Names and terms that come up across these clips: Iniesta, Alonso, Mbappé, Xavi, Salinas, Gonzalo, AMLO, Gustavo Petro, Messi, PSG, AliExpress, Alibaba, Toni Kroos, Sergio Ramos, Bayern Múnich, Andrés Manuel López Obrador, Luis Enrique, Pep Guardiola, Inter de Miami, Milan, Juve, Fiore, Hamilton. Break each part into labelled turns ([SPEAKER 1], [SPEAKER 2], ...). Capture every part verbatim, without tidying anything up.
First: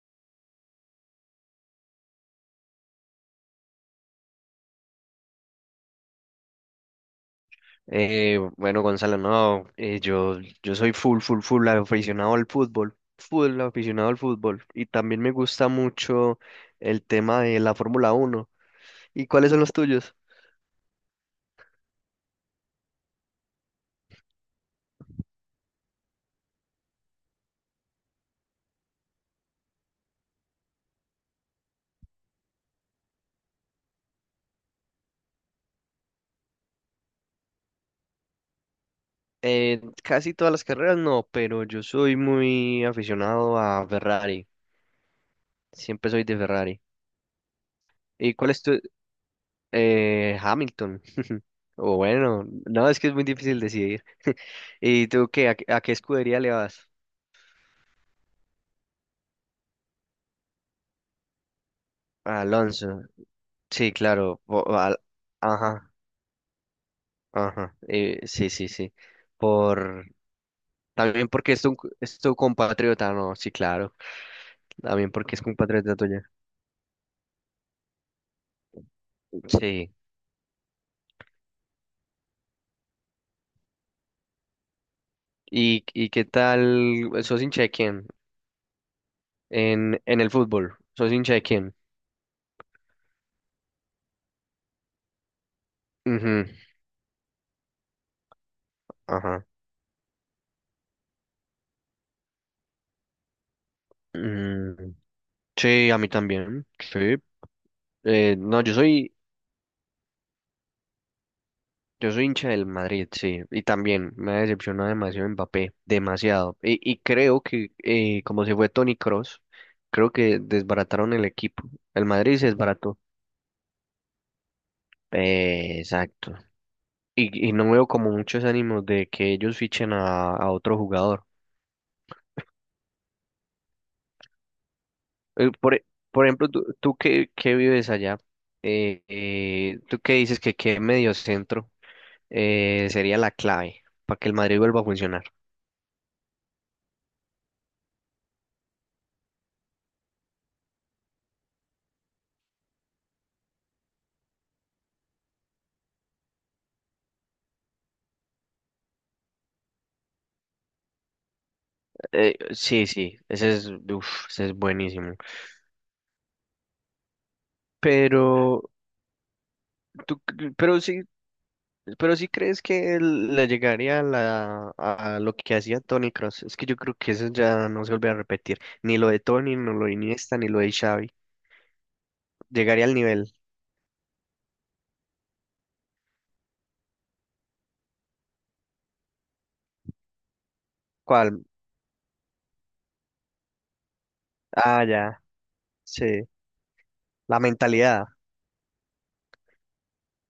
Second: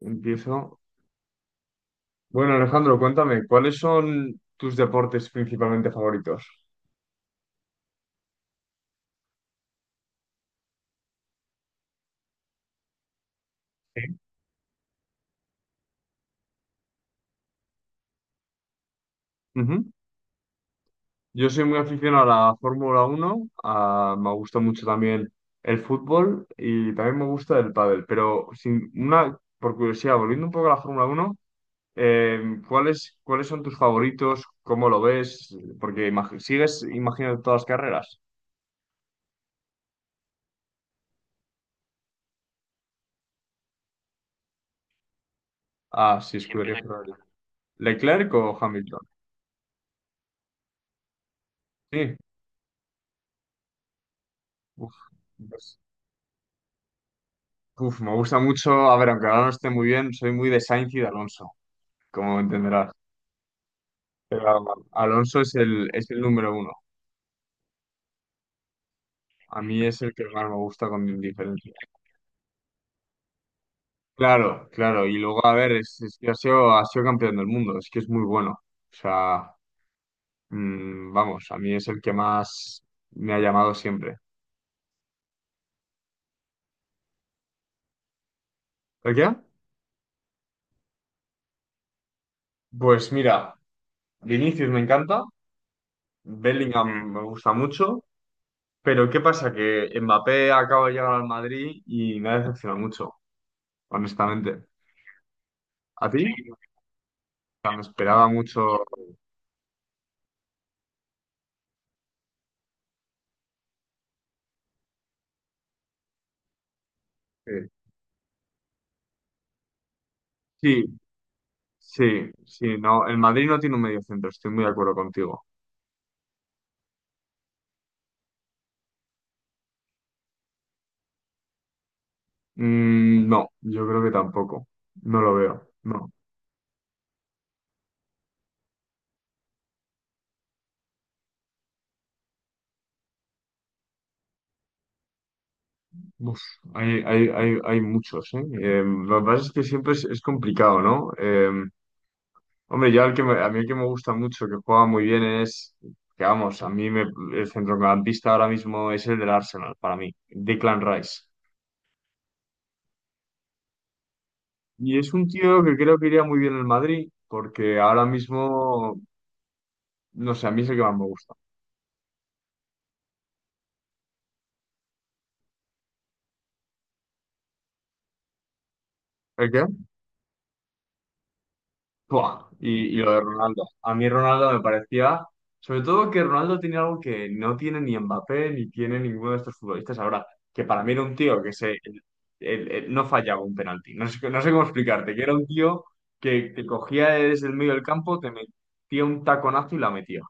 [SPEAKER 1] Empiezo. Bueno, Alejandro, cuéntame, ¿cuáles son tus deportes principalmente favoritos?
[SPEAKER 2] Eh, bueno, Gonzalo, no, eh, yo, yo soy full, full, full aficionado al fútbol, full aficionado
[SPEAKER 1] Sí.
[SPEAKER 2] al fútbol, y también me gusta mucho el tema de la Fórmula Uno. ¿Y cuáles son los
[SPEAKER 1] Ujú.
[SPEAKER 2] tuyos?
[SPEAKER 1] Yo soy muy aficionado a la Fórmula Uno, a- me gusta mucho también el fútbol y también me gusta el pádel, pero sin una, por curiosidad, volviendo un poco a la Fórmula Uno, eh, ¿cuáles, cuáles son tus favoritos? ¿Cómo lo ves? Porque imag- sigues imaginando todas las carreras.
[SPEAKER 2] Eh, casi todas las carreras no, pero yo soy muy aficionado a Ferrari, siempre
[SPEAKER 1] Ah,
[SPEAKER 2] soy de
[SPEAKER 1] sí, escudería
[SPEAKER 2] Ferrari.
[SPEAKER 1] Ferrari.
[SPEAKER 2] ¿Y
[SPEAKER 1] ¿Leclerc
[SPEAKER 2] cuál
[SPEAKER 1] o
[SPEAKER 2] es tu?
[SPEAKER 1] Hamilton?
[SPEAKER 2] Eh, Hamilton, o
[SPEAKER 1] Sí.
[SPEAKER 2] bueno, no, es que es muy difícil decidir.
[SPEAKER 1] Uf.
[SPEAKER 2] ¿Y tú qué? ¿A, qué
[SPEAKER 1] Pues
[SPEAKER 2] a qué escudería le vas?
[SPEAKER 1] uf, me gusta mucho, a ver, aunque ahora no esté muy bien, soy muy de Sainz y de Alonso, como
[SPEAKER 2] A
[SPEAKER 1] entenderás.
[SPEAKER 2] Alonso, sí, claro, o-
[SPEAKER 1] Pero
[SPEAKER 2] o al-
[SPEAKER 1] Alonso es el,
[SPEAKER 2] ajá.
[SPEAKER 1] es el número uno.
[SPEAKER 2] Ajá, eh, sí, sí, sí.
[SPEAKER 1] A mí es
[SPEAKER 2] Por,
[SPEAKER 1] el que más me gusta con
[SPEAKER 2] También porque es
[SPEAKER 1] diferencia.
[SPEAKER 2] tu, es tu compatriota, no, sí, claro.
[SPEAKER 1] Claro, claro.
[SPEAKER 2] También
[SPEAKER 1] Y
[SPEAKER 2] porque es
[SPEAKER 1] luego, a ver,
[SPEAKER 2] compatriota
[SPEAKER 1] es, es que
[SPEAKER 2] tuya.
[SPEAKER 1] ha sido, ha sido campeón del mundo, es que es muy bueno. O sea,
[SPEAKER 2] Sí.
[SPEAKER 1] mm, vamos, a mí es el que más me ha llamado siempre.
[SPEAKER 2] ¿Y, y qué tal? ¿Sos hincha de quién?
[SPEAKER 1] ¿El qué?
[SPEAKER 2] En, en el fútbol. ¿Sos hincha de quién?
[SPEAKER 1] Pues mira, Vinicius me encanta,
[SPEAKER 2] Ujú.
[SPEAKER 1] Bellingham me gusta mucho, pero ¿qué
[SPEAKER 2] Ajá.
[SPEAKER 1] pasa? Que Mbappé acaba de llegar al Madrid y me ha decepcionado mucho. Honestamente.
[SPEAKER 2] Mm, sí, a
[SPEAKER 1] ¿A
[SPEAKER 2] mí
[SPEAKER 1] ti? O
[SPEAKER 2] también. Sí.
[SPEAKER 1] sea, me esperaba
[SPEAKER 2] Eh, no, yo
[SPEAKER 1] mucho.
[SPEAKER 2] soy Yo soy hincha del Madrid, sí, y también me ha decepcionado demasiado Mbappé, demasiado. Y, y creo
[SPEAKER 1] eh,
[SPEAKER 2] que eh, como se fue Toni Kroos, creo que
[SPEAKER 1] Sí,
[SPEAKER 2] desbarataron el equipo.
[SPEAKER 1] sí,
[SPEAKER 2] El Madrid se
[SPEAKER 1] sí,
[SPEAKER 2] desbarató.
[SPEAKER 1] no. El Madrid no tiene un medio centro, estoy muy de acuerdo contigo.
[SPEAKER 2] Eh, exacto. Y, y no veo como muchos ánimos de que ellos fichen a, a otro jugador.
[SPEAKER 1] Mm, no, yo creo que tampoco. No lo
[SPEAKER 2] Eh,
[SPEAKER 1] veo,
[SPEAKER 2] por, e-
[SPEAKER 1] no.
[SPEAKER 2] por ejemplo, tú, tú que, que vives allá, eh, eh, tú que dices que qué medio centro eh, sería la clave para que el Madrid vuelva a funcionar.
[SPEAKER 1] Uf, hay, hay, hay, hay muchos, ¿eh? Eh, lo que pasa es que siempre es, es complicado, ¿no? Eh, hombre, yo al que me- a mí el que me gusta mucho, que juega muy bien es, que vamos, a mí me, el centrocampista ahora mismo es el del Arsenal, para mí, Declan Rice.
[SPEAKER 2] Eh, sí, sí, ese es, uf, ese es
[SPEAKER 1] Y es
[SPEAKER 2] buenísimo.
[SPEAKER 1] un tío que creo que iría muy bien en Madrid, porque ahora
[SPEAKER 2] Pero
[SPEAKER 1] mismo,
[SPEAKER 2] tú,
[SPEAKER 1] no sé, a
[SPEAKER 2] c-
[SPEAKER 1] mí es el
[SPEAKER 2] pero
[SPEAKER 1] que más
[SPEAKER 2] sí,
[SPEAKER 1] me gusta.
[SPEAKER 2] Pero sí crees que él le llegaría a, la, a lo que hacía Tony Cross. Es que yo creo que eso ya no se vuelve a repetir. Ni lo de
[SPEAKER 1] ¿El
[SPEAKER 2] Tony,
[SPEAKER 1] qué?
[SPEAKER 2] ni lo de Iniesta, ni lo de Xavi.
[SPEAKER 1] Buah.
[SPEAKER 2] Llegaría
[SPEAKER 1] Y,
[SPEAKER 2] al
[SPEAKER 1] y lo de
[SPEAKER 2] nivel.
[SPEAKER 1] Ronaldo. A mí Ronaldo me parecía, sobre todo que Ronaldo tiene algo que no tiene ni Mbappé ni tiene ninguno de estos futbolistas ahora, que para mí era un tío
[SPEAKER 2] ¿Cuál?
[SPEAKER 1] que se, el- el- el- no fallaba un penalti. No sé, no sé cómo
[SPEAKER 2] Ah,
[SPEAKER 1] explicarte,
[SPEAKER 2] ya,
[SPEAKER 1] que era un tío
[SPEAKER 2] sí.
[SPEAKER 1] que te cogía
[SPEAKER 2] La
[SPEAKER 1] desde el medio del
[SPEAKER 2] mentalidad.
[SPEAKER 1] campo, te metía un taconazo y la metía.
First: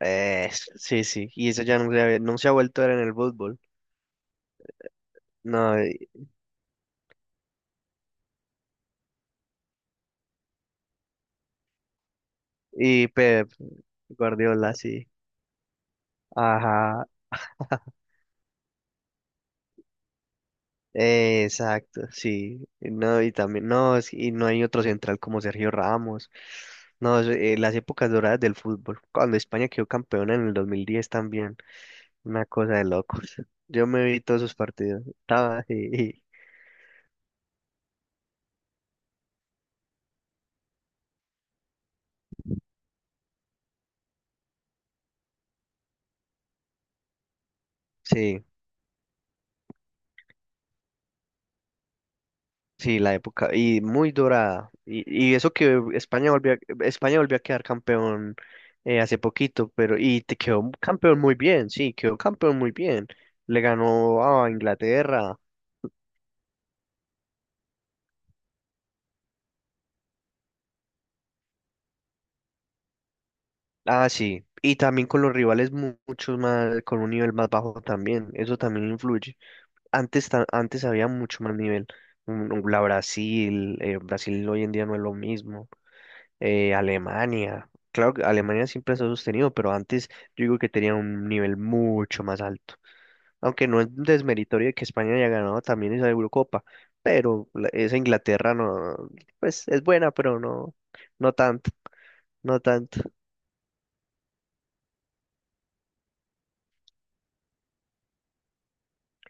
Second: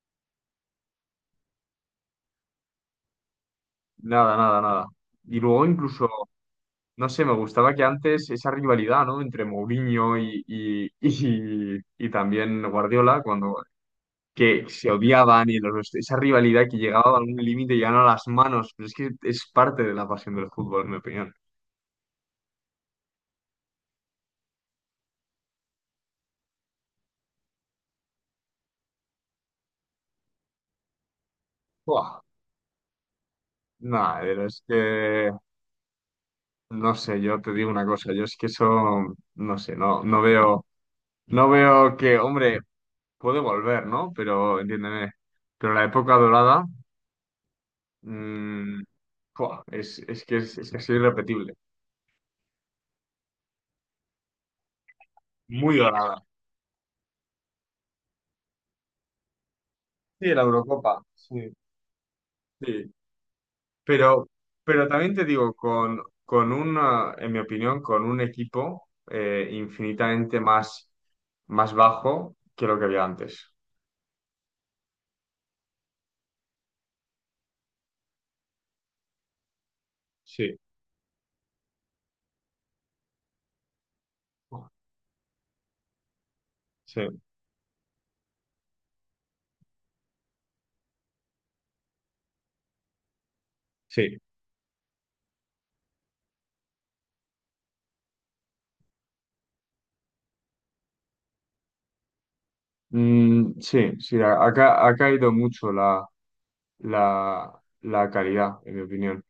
[SPEAKER 2] Eh, sí, sí. Y eso ya no se, ha- no se ha vuelto a ver en el fútbol.
[SPEAKER 1] Nada, nada, nada. Y luego
[SPEAKER 2] No, y,
[SPEAKER 1] incluso no sé, me gustaba que antes esa rivalidad, ¿no? Entre Mourinho y, y, y, y también
[SPEAKER 2] y
[SPEAKER 1] Guardiola,
[SPEAKER 2] Pep
[SPEAKER 1] cuando que
[SPEAKER 2] Guardiola,
[SPEAKER 1] se
[SPEAKER 2] sí.
[SPEAKER 1] odiaban y los, esa rivalidad que
[SPEAKER 2] Ajá.
[SPEAKER 1] llegaba a algún límite y llegaban a las manos, pero es que es parte de la pasión del fútbol, en mi opinión.
[SPEAKER 2] Eh, exacto, sí. No, y también, no, es- y no hay otro central como Sergio Ramos. No, es, eh, las épocas doradas del fútbol. Cuando España quedó campeona en el dos mil diez también.
[SPEAKER 1] Buah,
[SPEAKER 2] Una cosa de locos. Yo me vi
[SPEAKER 1] nada,
[SPEAKER 2] todos
[SPEAKER 1] pero
[SPEAKER 2] sus
[SPEAKER 1] es
[SPEAKER 2] partidos.
[SPEAKER 1] que,
[SPEAKER 2] Estaba. Y-
[SPEAKER 1] no sé, yo te digo una cosa, yo es que eso, no sé, no, no veo, no veo que, hombre, puede volver, ¿no? Pero, entiéndeme, pero la época dorada,
[SPEAKER 2] sí,
[SPEAKER 1] mm, buah, es, es que es, es casi irrepetible.
[SPEAKER 2] sí, la época. Y muy dorada. Y, y eso
[SPEAKER 1] Muy
[SPEAKER 2] que
[SPEAKER 1] dorada.
[SPEAKER 2] España volvió, a- España volvió a quedar campeón eh, hace poquito, pero, y
[SPEAKER 1] Sí,
[SPEAKER 2] te
[SPEAKER 1] la
[SPEAKER 2] quedó
[SPEAKER 1] Eurocopa,
[SPEAKER 2] campeón muy
[SPEAKER 1] sí.
[SPEAKER 2] bien, sí, quedó campeón muy
[SPEAKER 1] Sí,
[SPEAKER 2] bien. Le
[SPEAKER 1] pero,
[SPEAKER 2] ganó a
[SPEAKER 1] pero también te
[SPEAKER 2] Inglaterra.
[SPEAKER 1] digo, con, con una, en mi opinión, con un equipo eh, infinitamente más, más bajo que lo que había antes.
[SPEAKER 2] Ah, sí. Y también con los rivales mu- mucho más, con un nivel más bajo también. Eso también influye. Antes, ta-
[SPEAKER 1] Sí,
[SPEAKER 2] antes había mucho más nivel. Un- un- La Brasil, eh, Brasil hoy en día no es lo mismo. Eh,
[SPEAKER 1] sí,
[SPEAKER 2] Alemania. Claro que Alemania siempre se ha sostenido, pero antes yo digo que tenía un nivel mucho más alto. Aunque no es
[SPEAKER 1] sí.
[SPEAKER 2] desmeritorio de que España haya ganado también esa Eurocopa, pero la- esa Inglaterra no, pues es buena, pero no, no tanto, no tanto.
[SPEAKER 1] Mm, sí, sí, ha, ha ca- ha caído mucho la, la, la calidad, en mi opinión.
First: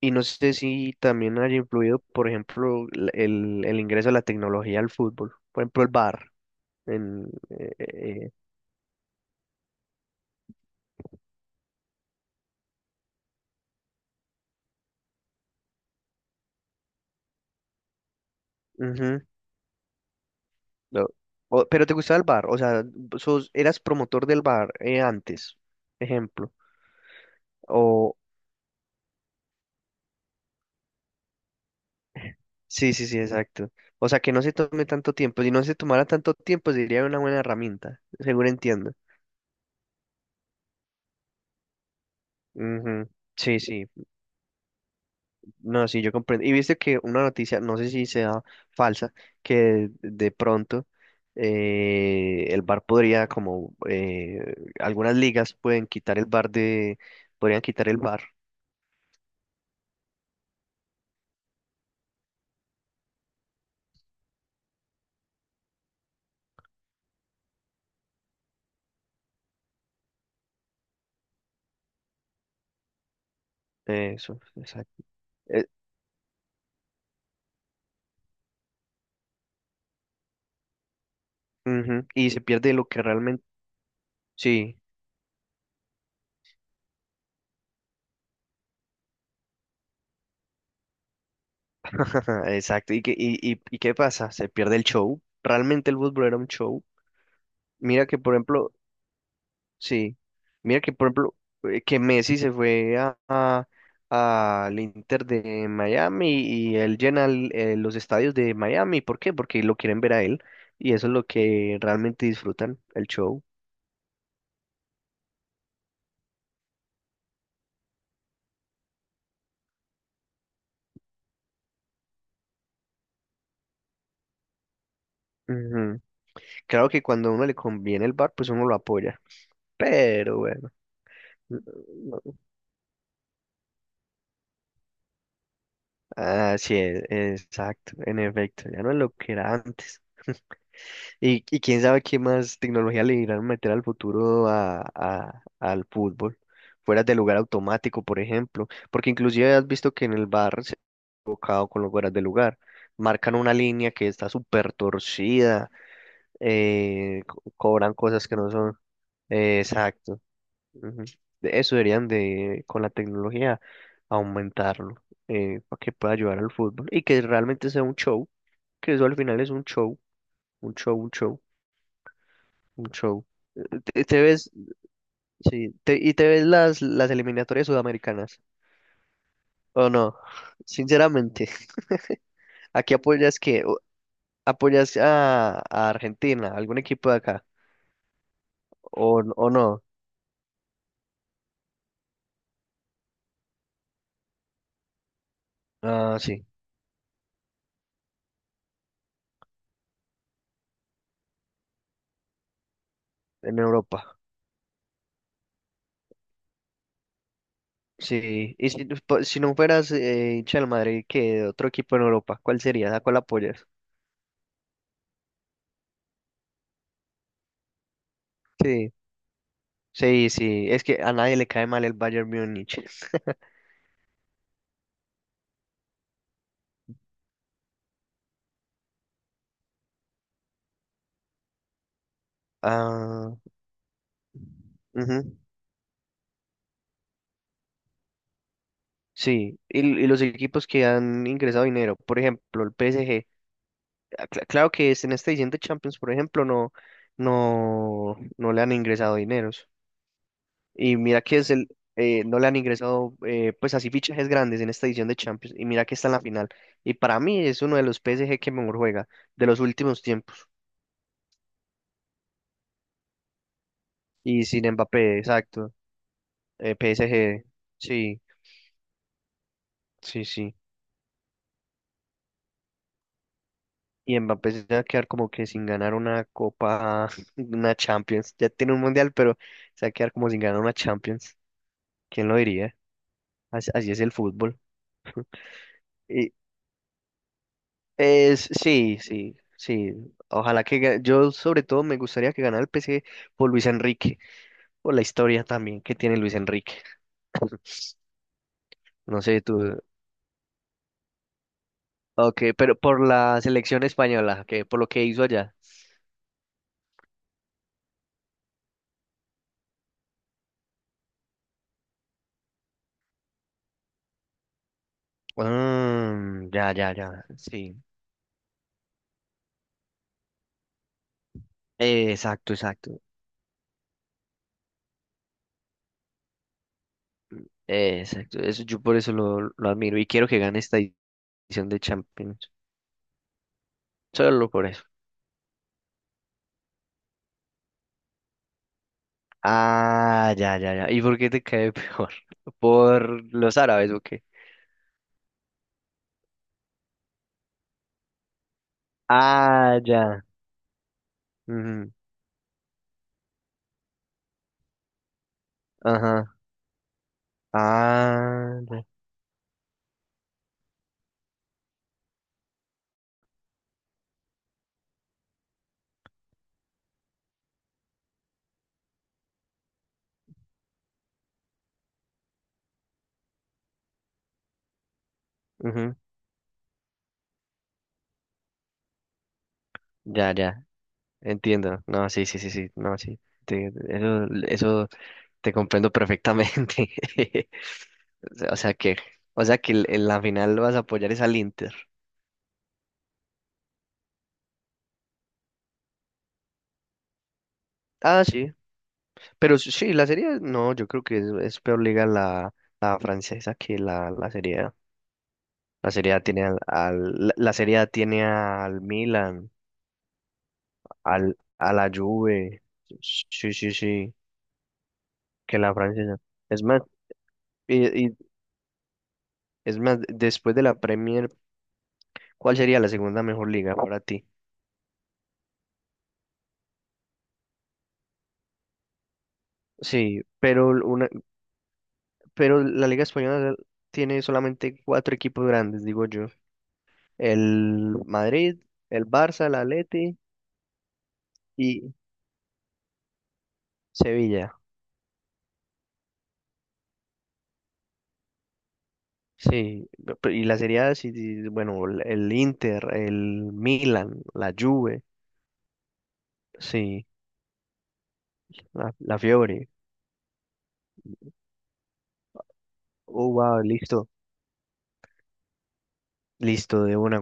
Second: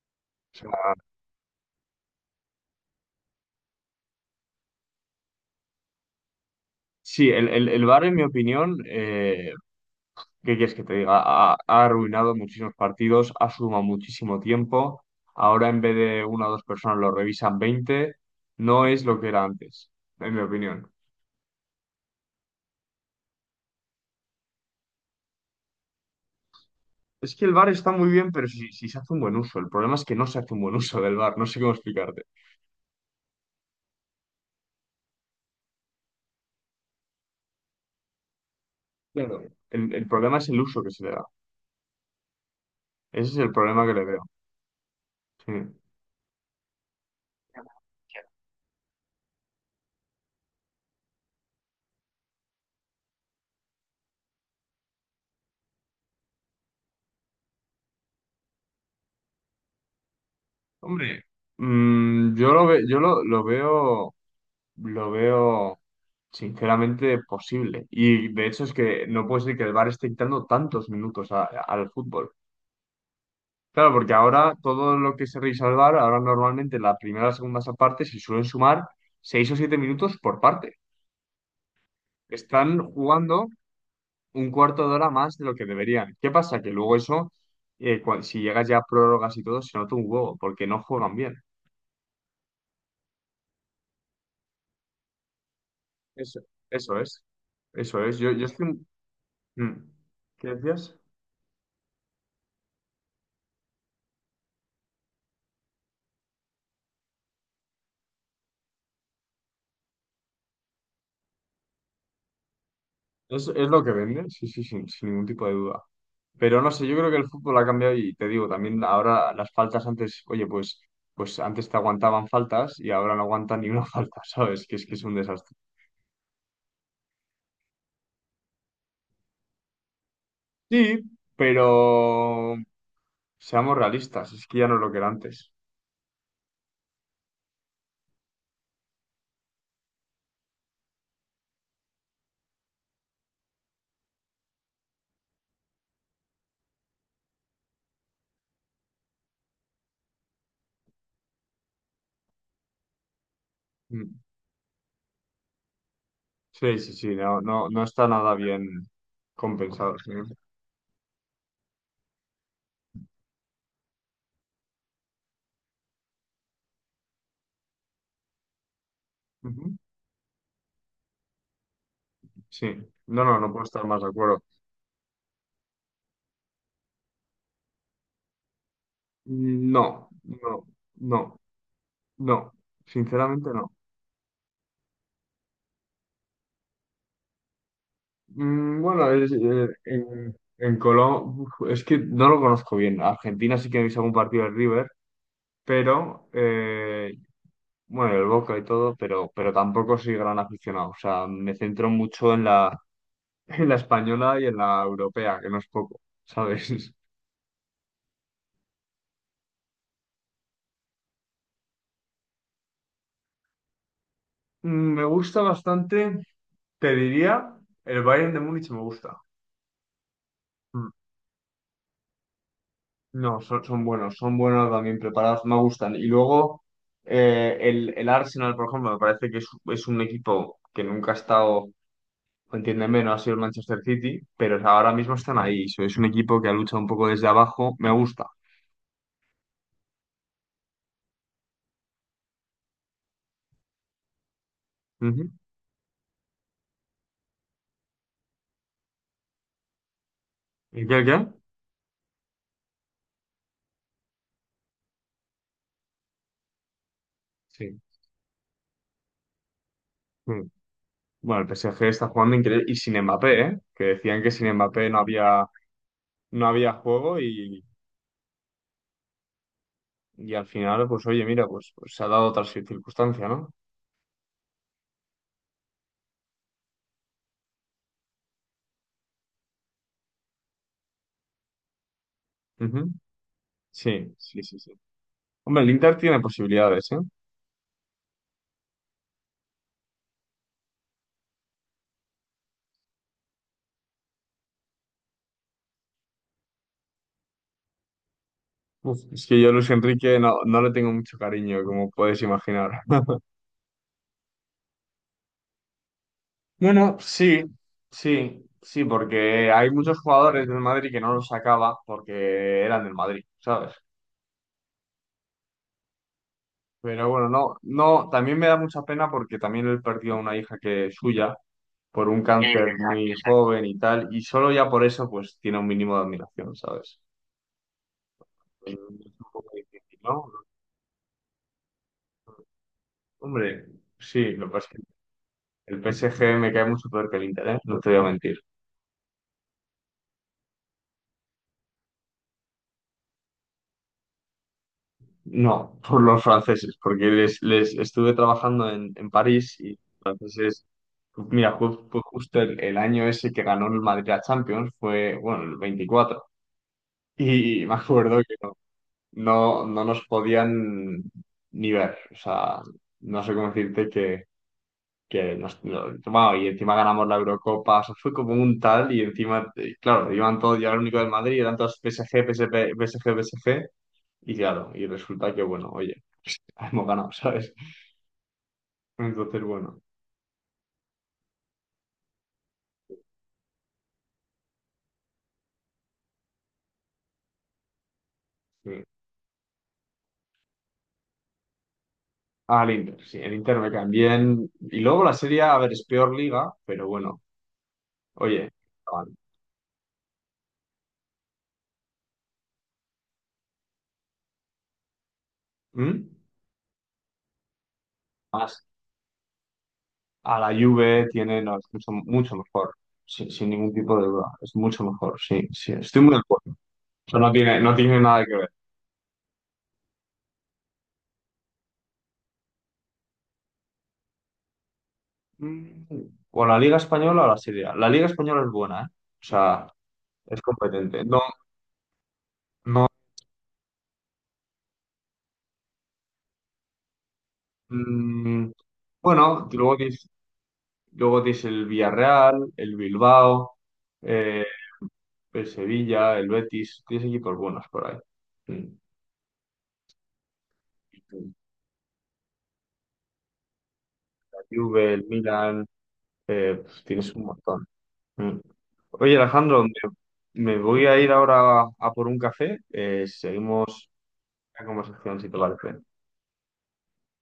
[SPEAKER 2] Y no sé
[SPEAKER 1] O sea,
[SPEAKER 2] si también haya influido, por ejemplo, la- el, el ingreso de la tecnología al fútbol. Por ejemplo, el V A R. En,
[SPEAKER 1] sí, el, el,
[SPEAKER 2] eh,
[SPEAKER 1] el VAR, en mi
[SPEAKER 2] eh,
[SPEAKER 1] opinión, eh, ¿qué quieres que te diga? Ha, ha arruinado muchísimos partidos, ha sumado muchísimo tiempo. Ahora en vez de una o dos personas lo revisan veinte. No es lo
[SPEAKER 2] Ujú,
[SPEAKER 1] que era antes, en mi opinión.
[SPEAKER 2] lo- o- pero te gustaba el V A R, o sea, sos, eras promotor del V A R eh, antes, ejemplo.
[SPEAKER 1] Es que el VAR está muy
[SPEAKER 2] O,
[SPEAKER 1] bien, pero si, si se hace un buen uso. El problema es que no se hace un buen uso del VAR, no sé cómo explicarte.
[SPEAKER 2] sí, sí, sí, exacto. O sea, que no se tome tanto tiempo. Si no se tomara tanto tiempo, sería una buena herramienta, seguro entiendo.
[SPEAKER 1] Claro. El, el problema es el uso que se le da.
[SPEAKER 2] Ujú.
[SPEAKER 1] Ese es el
[SPEAKER 2] Sí,
[SPEAKER 1] problema
[SPEAKER 2] sí.
[SPEAKER 1] que le veo. Sí.
[SPEAKER 2] No, sí, yo comprendo. Y viste que una noticia, no sé si sea falsa, que de pronto eh, el bar podría, como eh, algunas ligas pueden quitar el bar de, podrían quitar el bar.
[SPEAKER 1] Hombre, mm, yo lo, ve- yo lo, lo veo. Lo veo sinceramente posible. Y de hecho es que no puede ser que el VAR esté quitando tantos minutos a- al fútbol. Claro, porque
[SPEAKER 2] Eso,
[SPEAKER 1] ahora todo
[SPEAKER 2] exacto.
[SPEAKER 1] lo que se revisa
[SPEAKER 2] Eh,
[SPEAKER 1] al VAR, ahora normalmente la primera o la segunda parte se suelen sumar seis o siete minutos por parte.
[SPEAKER 2] Ujú, y se pierde
[SPEAKER 1] Están
[SPEAKER 2] lo que realmente,
[SPEAKER 1] jugando un
[SPEAKER 2] sí,
[SPEAKER 1] cuarto de hora más de lo que deberían. ¿Qué pasa? Que luego eso, eh, cua- si llegas ya a prórrogas y todo, se nota un huevo, porque no juegan bien.
[SPEAKER 2] exacto. ¿Y qué, y, y, y qué pasa? Se pierde el show. Realmente el fútbol era
[SPEAKER 1] Eso,
[SPEAKER 2] un show.
[SPEAKER 1] eso es. Eso
[SPEAKER 2] Mira
[SPEAKER 1] es.
[SPEAKER 2] que,
[SPEAKER 1] Yo,
[SPEAKER 2] por
[SPEAKER 1] yo
[SPEAKER 2] ejemplo,
[SPEAKER 1] estoy... Mm.
[SPEAKER 2] sí,
[SPEAKER 1] ¿Qué
[SPEAKER 2] mira que
[SPEAKER 1] decías?
[SPEAKER 2] por ejemplo eh, que Messi se fue a, a- al Inter de Miami y él llena el- eh, los estadios de Miami. ¿Por qué? Porque lo quieren ver a él y eso es lo que realmente disfrutan, el show.
[SPEAKER 1] Es, es lo que vende, sí, sí, sin, sin ningún tipo de duda. Pero no sé, yo creo que el fútbol ha cambiado y te digo, también ahora las faltas antes, oye, pues, pues antes te aguantaban faltas y ahora no aguantan ni una falta, ¿sabes? Que es que es un desastre.
[SPEAKER 2] Ujú. Claro que cuando a uno le conviene el bar, pues uno lo apoya. Pero bueno,
[SPEAKER 1] Sí,
[SPEAKER 2] no- no.
[SPEAKER 1] pero seamos realistas, es que ya no es lo que era antes.
[SPEAKER 2] Ah, sí, e- exacto, en efecto, ya no es lo que era antes. Y, y quién sabe qué más tecnología le irán a meter al futuro a, a- al fútbol. Fueras de lugar automático, por ejemplo. Porque inclusive has visto que en el bar se ha equivocado con los fueras de lugar. Marcan una línea que
[SPEAKER 1] Mm.
[SPEAKER 2] está súper torcida.
[SPEAKER 1] Sí, sí, sí,
[SPEAKER 2] Eh,
[SPEAKER 1] no,
[SPEAKER 2] co-
[SPEAKER 1] no, no
[SPEAKER 2] cobran
[SPEAKER 1] está
[SPEAKER 2] cosas
[SPEAKER 1] nada
[SPEAKER 2] que no son.
[SPEAKER 1] bien
[SPEAKER 2] Eh,
[SPEAKER 1] compensado, sí.
[SPEAKER 2] exacto. Ujú. De Eso deberían de, con la tecnología, aumentarlo. Eh, para que pueda ayudar al fútbol. Y que realmente sea un show. Que eso al final es un
[SPEAKER 1] Ujú.
[SPEAKER 2] show. Un show, un show.
[SPEAKER 1] Sí,
[SPEAKER 2] Un
[SPEAKER 1] no,
[SPEAKER 2] show.
[SPEAKER 1] no, no puedo
[SPEAKER 2] Eh,
[SPEAKER 1] estar más
[SPEAKER 2] Te,
[SPEAKER 1] de
[SPEAKER 2] te
[SPEAKER 1] acuerdo.
[SPEAKER 2] ves, sí, te- y te ves las, las eliminatorias sudamericanas. ¿O
[SPEAKER 1] No,
[SPEAKER 2] no?
[SPEAKER 1] no, no,
[SPEAKER 2] Sinceramente,
[SPEAKER 1] no,
[SPEAKER 2] ¿aquí apoyas
[SPEAKER 1] sinceramente
[SPEAKER 2] que
[SPEAKER 1] no.
[SPEAKER 2] ¿Apoyas a, a Argentina, algún equipo de acá?
[SPEAKER 1] Mm, bueno,
[SPEAKER 2] ¿O,
[SPEAKER 1] es,
[SPEAKER 2] n- o
[SPEAKER 1] eh,
[SPEAKER 2] no?
[SPEAKER 1] en, en Colombia es que no lo conozco bien. Argentina sí que he visto algún partido del River,
[SPEAKER 2] Ah,
[SPEAKER 1] pero
[SPEAKER 2] sí,
[SPEAKER 1] eh, bueno, el Boca y todo, pero, pero tampoco soy gran aficionado. O sea, me centro mucho en la,
[SPEAKER 2] en
[SPEAKER 1] en la
[SPEAKER 2] Europa.
[SPEAKER 1] española y en la europea, que no es poco, ¿sabes?
[SPEAKER 2] Sí, y si, pues, po- si no fueras eh, hincha del Madrid, qué de otro equipo en Europa, ¿cuál sería? ¿A cuál apoyas?
[SPEAKER 1] Mm, me gusta bastante, te diría, el Bayern de Múnich me
[SPEAKER 2] Sí,
[SPEAKER 1] gusta.
[SPEAKER 2] sí, sí, es
[SPEAKER 1] Mm,
[SPEAKER 2] que a nadie le cae mal el Bayern Múnich.
[SPEAKER 1] no, son, son buenos, son buenos también preparados, me gustan. Y luego eh, el, el Arsenal, por ejemplo, me parece que es, es un equipo que nunca ha estado, entiéndeme, no ha
[SPEAKER 2] Ah,
[SPEAKER 1] sido el Manchester City, pero ahora mismo
[SPEAKER 2] ujú.
[SPEAKER 1] están ahí. So, es un equipo que ha luchado un poco desde abajo, me gusta.
[SPEAKER 2] Sí, y, y los equipos que han ingresado dinero, por ejemplo, el P S G, ah, cl- claro que es en
[SPEAKER 1] Ujú.
[SPEAKER 2] este siguiente Champions, por ejemplo, no, no, no le han ingresado dineros.
[SPEAKER 1] ¿Y
[SPEAKER 2] Y
[SPEAKER 1] qué,
[SPEAKER 2] mira
[SPEAKER 1] qué?
[SPEAKER 2] que es el, eh, no le han ingresado, eh, pues así fichajes grandes en esta edición de Champions. Y mira que está en la final. Y para mí es uno
[SPEAKER 1] Sí.
[SPEAKER 2] de los P S G que mejor juega de los últimos
[SPEAKER 1] Mm.
[SPEAKER 2] tiempos.
[SPEAKER 1] Bueno, el P S G está jugando increíble y sin Mbappé, ¿eh? Que decían que
[SPEAKER 2] Y
[SPEAKER 1] sin
[SPEAKER 2] sin
[SPEAKER 1] Mbappé no
[SPEAKER 2] Mbappé,
[SPEAKER 1] había,
[SPEAKER 2] exacto.
[SPEAKER 1] no había
[SPEAKER 2] eh,
[SPEAKER 1] juego
[SPEAKER 2] P S G,
[SPEAKER 1] y,
[SPEAKER 2] sí, sí,
[SPEAKER 1] y al
[SPEAKER 2] sí.
[SPEAKER 1] final, pues oye, mira, pues, pues se ha dado otra circunstancia, ¿no?
[SPEAKER 2] Y Mbappé se va a quedar como que sin ganar una copa, una Champions. Ya tiene un mundial, pero se va a quedar como sin ganar una Champions. ¿Quién lo diría?
[SPEAKER 1] Ujú.
[SPEAKER 2] Así, así es el
[SPEAKER 1] Sí, sí, sí,
[SPEAKER 2] fútbol.
[SPEAKER 1] sí. Hombre, el Inter tiene
[SPEAKER 2] Y
[SPEAKER 1] posibilidades, ¿eh?
[SPEAKER 2] es, sí, sí, sí. Ojalá que ga- yo sobre todo me gustaría que ganara el P S G por Luis Enrique, por la historia también que tiene Luis Enrique.
[SPEAKER 1] Uf,
[SPEAKER 2] No
[SPEAKER 1] es
[SPEAKER 2] sé
[SPEAKER 1] que yo a
[SPEAKER 2] tú.
[SPEAKER 1] Luis Enrique no, no le tengo mucho cariño, como puedes
[SPEAKER 2] Ok,
[SPEAKER 1] imaginar.
[SPEAKER 2] pero por la selección española, que por lo que hizo allá.
[SPEAKER 1] Bueno, sí, sí, sí, porque hay muchos jugadores del Madrid que no los sacaba porque eran del Madrid, ¿sabes?
[SPEAKER 2] Ah, ya, ya,
[SPEAKER 1] Pero
[SPEAKER 2] ya.
[SPEAKER 1] bueno, no,
[SPEAKER 2] Sí.
[SPEAKER 1] no, también me da mucha pena porque también él perdió a una hija que es suya por
[SPEAKER 2] Eh,
[SPEAKER 1] un
[SPEAKER 2] Exacto,
[SPEAKER 1] cáncer
[SPEAKER 2] exacto.
[SPEAKER 1] muy joven y tal, y solo ya por eso pues tiene un mínimo de admiración, ¿sabes?
[SPEAKER 2] Eh, Exacto, eso,
[SPEAKER 1] Es
[SPEAKER 2] yo por
[SPEAKER 1] un
[SPEAKER 2] eso lo,
[SPEAKER 1] poco
[SPEAKER 2] lo admiro
[SPEAKER 1] difícil,
[SPEAKER 2] y
[SPEAKER 1] ¿no?
[SPEAKER 2] quiero que gane esta edición de Champions.
[SPEAKER 1] Hombre, sí, lo
[SPEAKER 2] Solo
[SPEAKER 1] que
[SPEAKER 2] por
[SPEAKER 1] pasa.
[SPEAKER 2] eso.
[SPEAKER 1] El P S G me cae mucho peor que el Inter, ¿eh? No te voy a mentir.
[SPEAKER 2] Ah, ya, ya, ya. ¿Y por qué te cae peor? ¿Por los árabes o qué?
[SPEAKER 1] No, por los franceses, porque les, les estuve trabajando en, en París y
[SPEAKER 2] Ah, ya.
[SPEAKER 1] entonces, mira, fue,
[SPEAKER 2] Ujú.
[SPEAKER 1] fue justo el, el año ese que ganó el Madrid a Champions, fue, bueno, el veinticuatro.
[SPEAKER 2] Ajá.
[SPEAKER 1] Y me acuerdo que no,
[SPEAKER 2] Ah, ya.
[SPEAKER 1] no, no nos podían ni ver. O sea, no sé cómo decirte que, que nos, no- bueno, y encima ganamos la Eurocopa. O sea, fue como un tal y encima, eh, claro, iban todos, ya era el único del Madrid, eran todos PSG, PSG, PSG, PSG. Y claro, y resulta que, bueno,
[SPEAKER 2] Ujú.
[SPEAKER 1] oye, hemos ganado, ¿sabes? Entonces, bueno,
[SPEAKER 2] Ya, ya. Entiendo. No, sí, sí, sí, sí. No, sí. Te- eso, eso te comprendo perfectamente. O sea o sea
[SPEAKER 1] sí.
[SPEAKER 2] que, o sea que en la final vas a apoyar es al Inter.
[SPEAKER 1] Al Inter, sí, el Inter me caen bien. Y luego la serie, a a ver, es peor liga, pero bueno,
[SPEAKER 2] Ah,
[SPEAKER 1] oye,
[SPEAKER 2] sí.
[SPEAKER 1] estaban-
[SPEAKER 2] Pero sí, la serie, no, yo creo que es, es peor liga la, la francesa que la, la serie A. La
[SPEAKER 1] ¿Mm?
[SPEAKER 2] serie A tiene al, al- la la serie A tiene
[SPEAKER 1] Más
[SPEAKER 2] al Milan,
[SPEAKER 1] a la Juve
[SPEAKER 2] al,
[SPEAKER 1] tiene, no, es
[SPEAKER 2] a la
[SPEAKER 1] mucho, mucho
[SPEAKER 2] Juve.
[SPEAKER 1] mejor, sin, sin
[SPEAKER 2] Sí, sí,
[SPEAKER 1] ningún tipo de
[SPEAKER 2] sí,
[SPEAKER 1] duda, es mucho mejor, sí,
[SPEAKER 2] que
[SPEAKER 1] sí,
[SPEAKER 2] la
[SPEAKER 1] estoy muy
[SPEAKER 2] francesa.
[SPEAKER 1] de acuerdo.
[SPEAKER 2] Es más,
[SPEAKER 1] Eso no tiene, no tiene
[SPEAKER 2] y, y
[SPEAKER 1] nada que ver.
[SPEAKER 2] es más, después de la Premier, ¿cuál sería la segunda mejor liga para ti?
[SPEAKER 1] Mm, ¿o la Liga Española o la Serie A? La Liga Española es buena, ¿eh? O sea,
[SPEAKER 2] Sí,
[SPEAKER 1] es
[SPEAKER 2] pero
[SPEAKER 1] competente.
[SPEAKER 2] una,
[SPEAKER 1] No,
[SPEAKER 2] pero la
[SPEAKER 1] no.
[SPEAKER 2] Liga Española tiene solamente cuatro equipos grandes, digo yo. El
[SPEAKER 1] Mm,
[SPEAKER 2] Madrid, el Barça,
[SPEAKER 1] bueno,
[SPEAKER 2] el
[SPEAKER 1] luego
[SPEAKER 2] Atleti
[SPEAKER 1] luego tienes el
[SPEAKER 2] y
[SPEAKER 1] Villarreal, el Bilbao, eh,
[SPEAKER 2] Sevilla.
[SPEAKER 1] el Sevilla, el Betis, tienes equipos buenos por ahí. Mm.
[SPEAKER 2] Sí, pe- y la Serie A, sí, sí, bueno, el el Inter, el Milan,
[SPEAKER 1] La
[SPEAKER 2] la
[SPEAKER 1] Juve,
[SPEAKER 2] Juve,
[SPEAKER 1] el Milan, eh, pues
[SPEAKER 2] sí,
[SPEAKER 1] tienes un montón. Mm.
[SPEAKER 2] la,
[SPEAKER 1] Oye,
[SPEAKER 2] la
[SPEAKER 1] Alejandro,
[SPEAKER 2] Fiore.
[SPEAKER 1] me, me voy a ir ahora a, por un café. Eh,
[SPEAKER 2] Oh, wow,
[SPEAKER 1] seguimos
[SPEAKER 2] listo,
[SPEAKER 1] la conversación si te parece.
[SPEAKER 2] listo, de una.